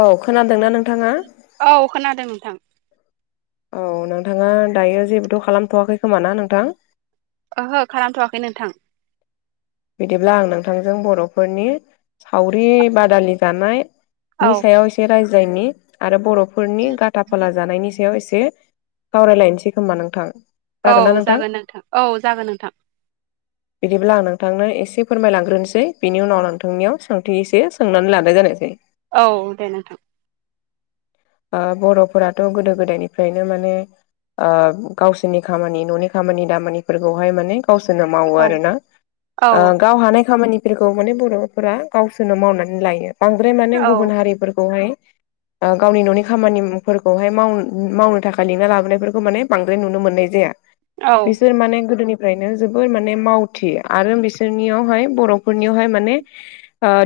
औ खोनादोंना नोंथांङा औ खोनादों नोंथां औ नोंथांङा दायो जेबोथ' खालामथ'वाखै खोमा ना नोंथां ओहो खालामथ'वाखै नोंथां बिदिब्ला आं नोंथांजों बर'फोरनि सावरि बादालि जानाय औ नि सायाव एसे रायजायनि आरो बर'फोरनि गथा फाला जानायनि सायाव एसे सावरायलायनोसै खोमा नोंथां औ जागोन नोंथां औ जागोन नोंथां बिदिबो लानो नोंथांनो एसे फोरमायलांग्रोनोसै बिनि उनाव नोंथांनियाव सोंथि एसे सोंनानै लानाय जानायसै औ दे नोंथां बर'फोराथ' गोदो गोदायनिफ्रायनो माने गावसोरनि खामानि न'नि खामानि दामानिफोरखौहाय माने गावसोरनो मावो औ आरोना औ गाव हानाय खामानिफोरखौ माने बर'फोरा गावसोरनो मावनानै लायो। बांद्राय माने औ गुबुन हारिफोरखौहाय गावनि न'नि खामानिफोरखौहाय मावनो थाखाय लिंना लाबोनायफोरखौ माने बांद्राय नुनो मोननाय जाया। औ बिसोर माने गोदोनिफ्रायनो जोबोर माने मावथि आरो बिसोरनियावहाय बर'फोरनियावहाय माने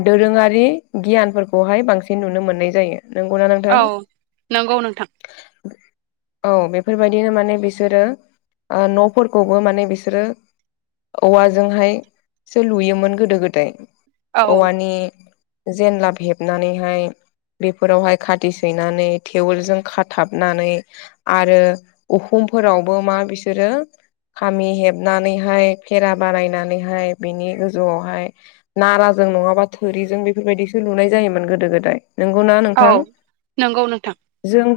दोरोंङारि गियानफोरखौहाय बांसिन नुनो मोननाय जायो। नंगौना औ नोंथां नंगौ नोंथां औ बेफोरबायदिनो माने बिसोरो न'फोरखौबो माने बिसोरो औवाजोंहायसो लुयोमोन गोदो गोदाय औ औवानि जेनलाब हेबनानैहाय बेफोरावहाय खाथि सैनानै थेवोलजों खाथाबनानै आरो उहुमफोरावबो मा बिसोरो खामि हेबनानैहाय खेरा बानायनानैहाय बिनि गोजौआवहाय नाराजों नंङाबा थोरिजों बेफोरबायदिसो लुनाय जायोमोन गोदो गोदाय नंगौना औ नोंथां नंगौ नोंथां जों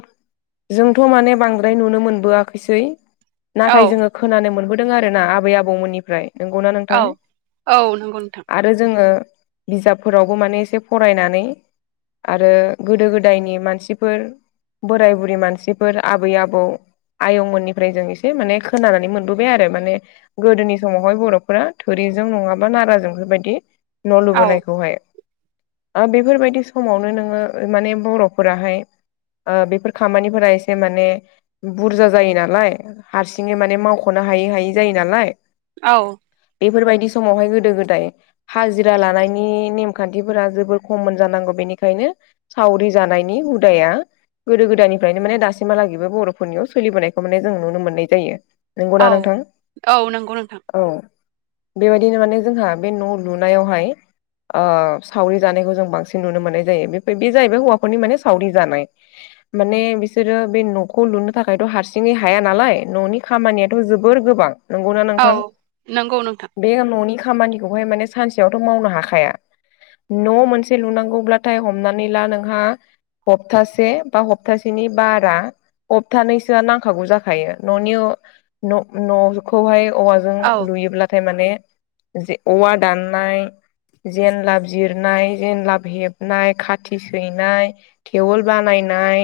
जोंथ माने बांद्राय नुनो मोनबोआखैसै नाथाय औ जोंङो खोनानो मोनबोदों आरोना आबै आबौमोननिफ्राय नोंगौना नोंथां औ औ नंगौ नोंथां आ रो जोंङो बिजाबफोरावबो माने एसे फरायनानै आरो गोदो गोदायनि मानसिफोर बोराय बुरै मानसिफोर आबै आबौ आयंमोननिफ्राय जों एसे माने खोनानानै मोनबोबाय आरो माने गोदोनि समाव बहाय बर'फोरा थोरिजों नंङाबा नाराजों बेफोरबायदि न' औ लुबोनायखौहाय बेफोरबायदि समावनो नोंङो माने बर'फोराहाय ओ बेफोर खामानिफोरा एसे माने बुरजा जायो नालाय हारसिङै माने मावखनो हायै हायै जायो नालाय औ बेफोरबायदि समावहाय गोदो गोदाय हाजिरा लानायनि नेमखान्थिफोरा जोबोर खममोन जानांगौ बेनिखायनो सावरि जानायनि हुदाया गोदो गोदायनिफ्रायनो माने दासिमहालागैबो बर'फोरनियाव सोलिबोनायखौ माने जों नुनो मोननाय जायो औ नंगौना नोंथां औ नंगौ नोंथां औ बेबायदिनो माने जोंहा बे न' लुनायावहाय ओ सावरि जानायखौ जों बांसिन नुनो मोननाय जायो बे जाहैबाय हौवाफोरनि माने सावरि जानाय माने बिसोरो बे नखौ लुनो थाखायथ हारसिङै हाया नालाय न'नि खामानियाथ जोबोर गोबां नंगौना औ नोंथां नंगौ नोंथां बे न'नि खामानिखौहाय माने सानसेयावथ मावनो हाखाया न' मोनसे लुनांगौब्लाथाय हमनानै ला नोंहा हप्तासे बा हप्तासेनि बारा हबथानैसोआ नांखागौ जाखायो न'नि न'खौहाय औ वाजों औ लुयोब्लाथाय माने औवा दाननाय जेनलाब जिरनाय जेनलाब हेबनाय खाथि सैनाय थेवोल बानायनाय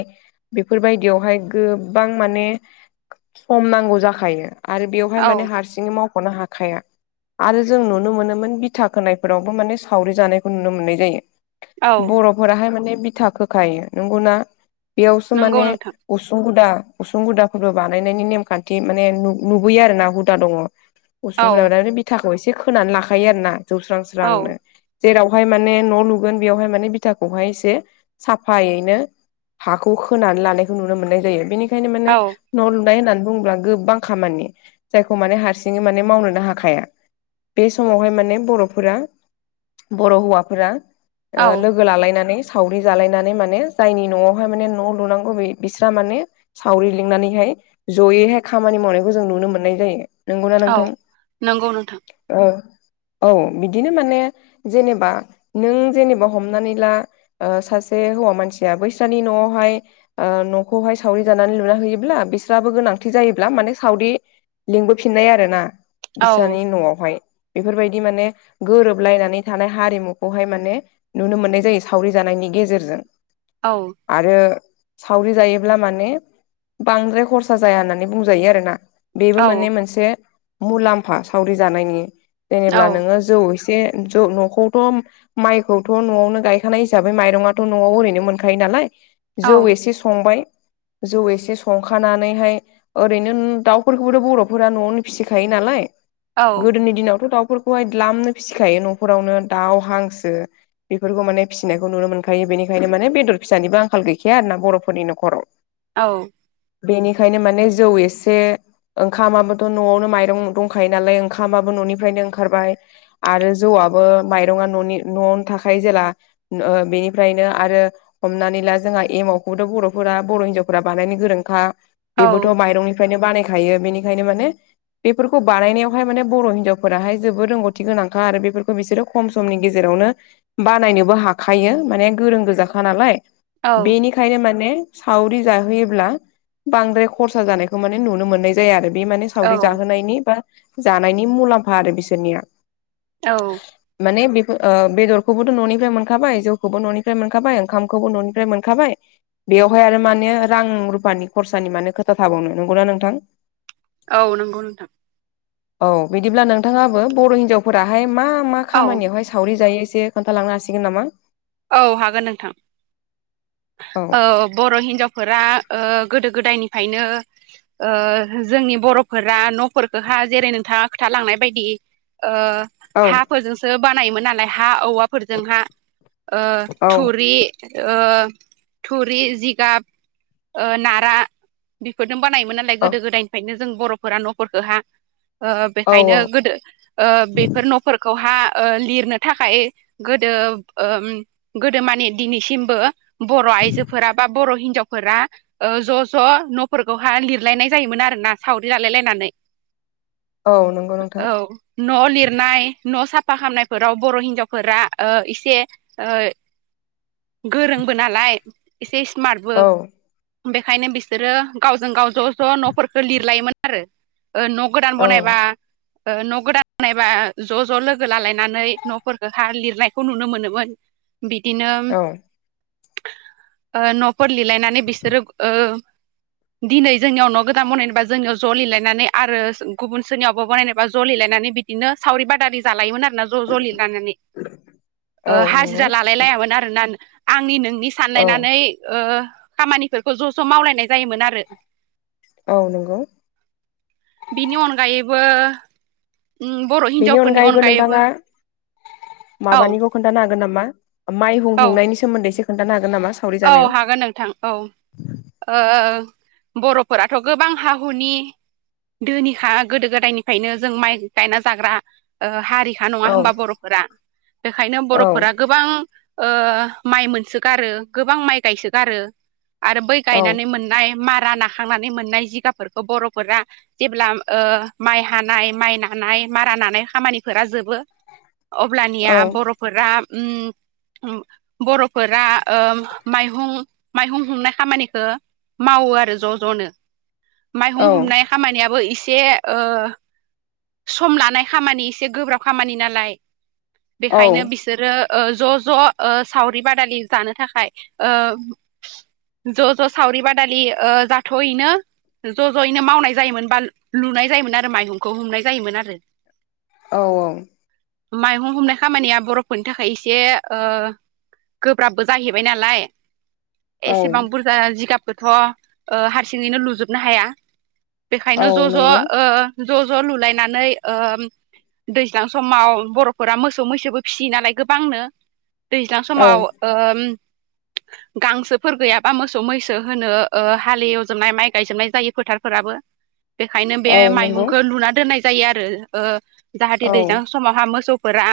बेफोरबायदियावहाय गोबां माने सम नांगौ जाखायो आरो बेवहाय औ माने हारसिङै मावखनो हाखाया आरो जों नुनो मोनोमोन बिथा खोनायफोरावबो माने सावरि जानायखौ नुनो मोननाय जायो औ बर'फोराहाय माने बिथा खोखायो नंगौना बेयावसो नंगौ माने नोंथां उसुं गुदा उसुं गुदाफोरबो बानायनायनि नेमखान्थि माने नुबोयो आरोना हुदा दङ उसुंखौ औ लानानै बिथाखौ एसे खोनानै लाखायो आरोना जौस्रां औ स्रांनो जेरावहाय माने न' लुगोन बेयावहाय माने बिथाखौहाय एसे साफायैनो हाखौ खोनानै लानायखौ नुनो मोन्नाय जायो बेनि खायनो माने औ न' लुनाय होननानै बुंङोब्ला गोबां खामानि जायखौ मान हारसि सिङै माने मावनोनो हाखाया बे समावहाय माने बर'फोरा बर' हौवाफोरा ओ औ लोगो लोगो लालायनानै सावरि जालायनानै माने जायनि न'आवहाय माने न' लुनांगौ बिस्रा माने सावरि लिंनानैहाय जयैहाय खामानि मावनायखौ जों नुनो मोननाय जायो नंगौना औ नोंथां नंगौ नोंथां औ औ बिदिनो माने जेनेबा नों जेनेबा हमनानै ला ओ सासे हौवा मानसिया बैस्रानि न'आवहाय ओ न'खौहाय सावरि जानानै लुना होयोब्ला बिसोराबो गोनांथि जायोब्ला माने सावरि लिंबो फिननाय आरोना औ बिस्रानि न'आवहाय बेफोरबायदि माने गोरोबलायनानै थानाय हारिमुखौहाय माने नुनो मोननाय जायो सावरि जानायनि गेजेरजों औ आरो सावरि जायोब्ला माने बांद्राय खरसा जाया होननानै बुंजायो आरोना बेबो औ माने मोनसे मुलाम्फा सावरि जानायनि औ जेनेब्ला नोङो जौ एसे जौ न'खौथ' माइखौथ' न'आवनो गायखानाय हिसाबै माइरङाथ' न'आव ओरैनो मोनखायो नालाय जौ औ एसे संबाय। जौ एसे संखानानैहाय ओरैनो दाउफोरखौबोथ बर' दाफोरा न'आवनो फिसिखायो नालाय औ गोदोनि दिनावथ' दाउफोर खौहाय दलामनो फिसिखायो न'खरावनो दाउ हांसो बेफोरखौ माने फिसिनायखौ नुनो मोनखायो बेनिखायनो माने बेदर फिसानिबो आंखाल गैखाया आरोना बर'फोरनि नखराव औ। बेनिखायनो माने जौ एसे ओंखामाबोथ' न'आवनो माइरं दंखायो नालाय ओंखामाबो न'निफ्रायनो ओंखारबाय आरो जौआबो माइरङा न'नि न'नि थाखाय जेला बेनिफ्रायनो आरो। हमनानै ला जोंहा एमव खौबोथ' बर'फोरा बर' हिनजावफोरा बानायनो गोरोंखा औ बेबोथ' माइरंनिफ्रायनो बानायखायो बेनिखायनो माने बेफोरखौ बानायनायावहाय माने बर' हिनजावफोराहाय जोबोद रोंगौथि गोनांखा आरो बेफोरखौ बिसोरो खम समनि गेजेरावनो बानायनोबो हाखायो माने गोरों गोजाखा नालाय औ बेनि ओंखायनो माने सावरि जाहोयोब्ला बांद्राय खरसा जानायखौ माने नुनो मोननाय जाया आरो। बे माने सावरि जाहोनायनि बा जानायनि मुलाम्फा आरो बिसोरनिया औ। माने बेफोर बेदरखौबोथ' न'निफ्राय मोनखाबाय जौखौबो न'निफ्राय मोनखाबाय ओंखामखौबो न'निफ्राय ओमफ्राय मोनखाबाय बेवहाय आरो माने रां रुफानि खरसानि माने खोथा थाबावनो नंगौना नोंथां। औ नंगौ नोंथां। औ बिदिब्ला नोंथाङाबो बर' हिनजावफोराहाय मा मा औ खामानियावहाय सावरि जायो एसे खोन्थालांनो हासिगोन नामा? औ हागोन नोंथां औ बर' हिनजाव फोर गोदो गोदायनिफायनो जोंनि बर'फोरा न'फोरखौहा जेरै नोंथाङा खोथालांनाय बायदि औ हाफोरजोंसो बानायोमोन नालाय हा औवाफोरजोंहा ओ औ थुरि थुरि जिगाब नारा बेफोरजों बानायोमोन नालाय गोदो औ गोदायनिफ्रायनो जों बर'फोरा न'फोरखौहा औ बेखायनो औ गोदो बेफोर न'फोरखौहा लिरनो थाखाय गोदो गोदो मानि दिनैसिमबो बर' आइजोफोरा बा बर' हिनजाव फोरा ज' ज' न'फोरखौहाय लिरलायनाय जायोमोन आरोना सावरि लालायलायनानै औ नंगौ नोंथां औ। न' लिरनाय न' साफा खालामामनायफोराव बर' हिनजावफोरा एसे गोरोंबो नालाय एसे स्मार्टबो औ बेखायनो बिसोरो गावजों गाव ज' ज' न'फोरखौ लिरलायोमोन आरो गोदान औ बानायबा न' गोदान बानायबा ज' ज' लोगो लालायनानै न'फोरखौ हा लिरनायखौ नुनो मोनोमोन। बिदिनो औ न'फोर लिलायनानै बिसोरो दिनै जोंनियाव न' गोदान बनायनोबा जोंनियाव ज' लिरायनानै आरो गुबुन सोरनियावबो बनायनोबा ज' लिलायनानै बि बिदिनो सावरि बादारि जालायोमोन आरोना। ज' ज' लिलानानै औ नंगौ हाजिरा लालायलायामोन आरोना आंनि नोंनि औ सानलायनानै खामानिफोरखौ ज' ज' मावलायनाय जायोमोन आरो औ नंगौ। बिनि अनगायैबो बर' बेनि हिनजावफोरनि अनगायैबो नोंथाङा औ माबानिखौ खोनथानो हागोन नामा माइहुं औ हुंनायनि सोमोनदै इसे खोन्थानो हागोन नामा? सावरि औ जानायाव हागोन नोंथां। औ बर'फोराथ' गोबां हा हुनि धोनिखा गोदो गोदायनिफ्रायनो जों माइ गायना जाग्रा हारि ओ खा नङा औ होमबा बर'फोरा बेखायनो औ बर'फोरा गोबां ओ गोबां माइ मोनसोगारो गोबां माइ गायसोगारो आरो बै औ गायनानै मोननाय मारा नाखांनानै मोननाय जिगाबफोरखौ बर'फोरा जेब्ला माइ हानाय माइ नानाय मारा नानाय खामानिफोरा जोब अब्लानिया औ बर'फोरा बर'फोरा माइहुं माइहुं हुंनाय खामानिखौ मावो आरो ज' ज'नो। माइहुं औ हुमनाय खामानियाबो एसे ओ सम लानाय खामानि एसे गोब्राब खामानि नालाय। औ बेखायनो बिसोरो ज' ज' सावरि बादालि जानो थाखाय। ज' ज' सावरि बादालि जाथ'हैनो ज' ज'यैनो मावनाय जायोमोन बा लुनाय जायोमोन आरो माइहुंखौ हुमनाय जायोमोन आरो। औ माइहुं हुमनाय खामानिया बर'फोरनि थाखाय इसे गोब्राबबो जाहै बाय नालाय औ एसेबा बुर जा जिगाबखौथ' हारसिङैनो लुजोबनो हाया। औ बेखायनो ज' नंगौ ज' ज' ज' लुलायनानै ओ दैज्लां समाव बर'फोरा मोसौ मैसोबो फिसियो नालाय गोबांनो। दैज्लां औ समाव ओ गांसोफोर गैयाबा मोसौ मैसो होनो हाल एवजोबनाय माइ गायजोबनाय जायो फोथारफोराबो। बेखायनो बे औ नंगौ माइहुंखो लुना दोननाय जायो आरो जाहाथे ओ औ दैज्लां समावहा मोसौफोरा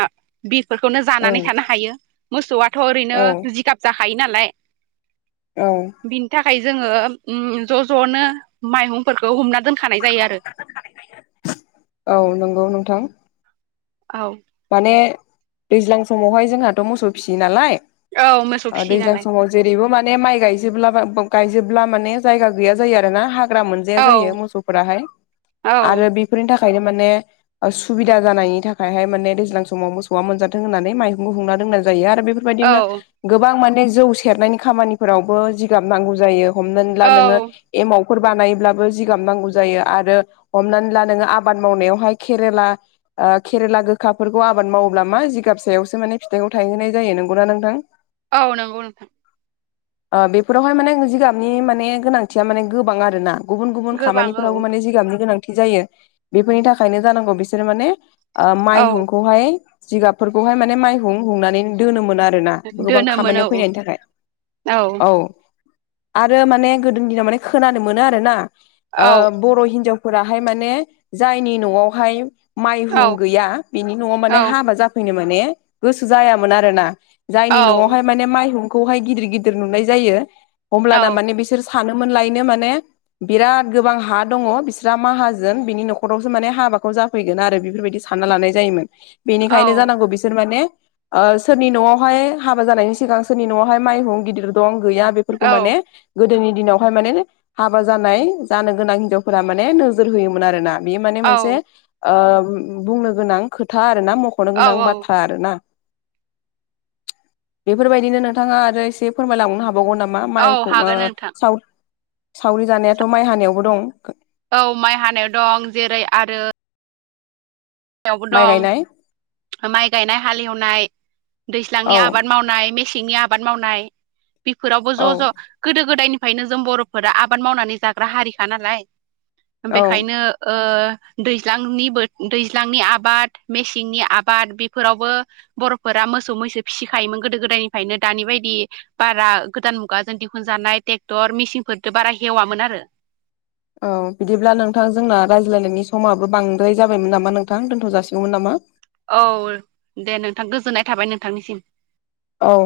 बिरफोरखौनो जानानै ओं थानो हायो ओ मोसौआथ' ओरैनो औ जिगाब जाखायो नालाय औ। बिनि थाखाय जोङो ज' ज'नो माइहुंफोरखौ हुमना दोनखानाय जायो आरो। औ नंगौ नोंथां। औ‌। माने दैज्लां समावहाय जोंहाथ' मोसौ फिसियो नालाय औ मोसौ फिसियो दैज्लां नालाय समाव। जेरैबो माने माइ गायजोबब्ला गायजोबब्ला माने जायगा गैया जायो आरो ना हा मोनजाया‌ औ जायो मोसौफोरा हाय औ आरो बि नि थाखायनो माने सुबिदा जानायनि थाखायहाय माने दैज्लां समाव मोसौआ मोनजाथों होननानै माइहुं हुंना दोननाय जायो आरो बेफोर बायदिनो औ गोबां माने जौ सेरनायनि खामानिफोरावबो जिगाब नांगौ जायो हमनानै ला औ नोङो। एमावफोर बानायब्लाबो जिगाब नांगौ जायो आरो हमनानै ला नोङो आबाद मावनायावहाय केरेला केरेला गो खाखाफोरखौ आबाद मावोब्ला मा जिगाब फसायावसो माने फिथाइखौ थायहोनाय जायो नंगौना नोंथां। औ नंगौ नोंथां। बेफोरावहाय माने जिगाबनि माने गोनांथिया माने गोबां आरो ना। गुबुन गुबुन गोबां औ खामानिफोरावबो माने जिगाबनि गोनांथि जायो बेफोरनि थाखायनो जानांगौ बिसोरो माने। औ माइहुंखौहाय जिगाबफोरखौहाय माने माइहुं हुंनानै दोनोमोन आरोना गोबां दोनोमोन औ खामानियाव फैनायनि थाखाय औ। आरो माने गोदोनि दिनाव माने खोनानो मोनो आरोना औ बर' हिनजाव फोराहाय माने जायनि न'आवहाय औ माइहुं गैया बिनि न'आव माने औ हा जाैनो माइ गोजोन आरोना औ जायनि'आव माने माइहुंखौहाय गिदिर गिदिर नुनाय जायो औ होनमब्लाना माने बिसोर सानोमोन लायनो माने बिराद गोबां हा दङ बिस्रा माहाजोन बिनि न'खरावसो माने हाबाखौ जा फैगोन आरो बेफोरबायदि सानना लानाय जायोमोन बेनिखायनो जानांगौ बिसोर माने ओ सोरनि न'आवहाय हाबा जानायनि सिगां सोरनि न'आवहाय माइहुं गिदिर दं गैया बेफोरखौ औ माने गोदोनि दिनावहाय माने हाबा जानाय जानो गोनां हिनजावफोरा माने नोजोर होयोमोन आरोना बे माने मोनसे ओ बुंनो गोनां खोथा आरोना म खनो औ गोनां बाथ्रा आरोना बेफोरबायदिनो नोंथाङा आरो एसे फोरमायलांनो हा बावगोन नामा औ माइखौ हागोन नोंथां सावरि जानायाथ माइ हानायावबो दं औ माइ हानायाव दं जेरै आरो बो माइ गायनाय दं माइ गायनाय हालेवनाय दैज्लांनि औ आबाद मावनाय मेसेंनि आबाद मावनाय बेफोरावबो औ ज' ज' गोदो गोदायनिफ्रायनो जों बर'फोरा आबाद मावनानै जाग्रा हारिखा नालाय औ बेखायनो ओ दैज्लांनि बो दै ज्लांनि आबाद मेसेंनि आबाद बेफोरावबो बर'फोरा मोसौ मैसो फिसिखायोमोन गोदो गोदायनिफ्रायनो दानि बायदि बारा गोदान मुगाजों दिहुनजानाय ट्रेक्टर मेसिनफोरदो बारा हेवामोन आरो औ बिदिब्ला नोंथां जोंना रायज्लायनायनि समाबो बांद्राय जाबायमोन नामा नोंथां दोनथ जासिगौमोन नामा औ दे नोंथां गोजोननाय थाबाय नोंथांनिसिम औ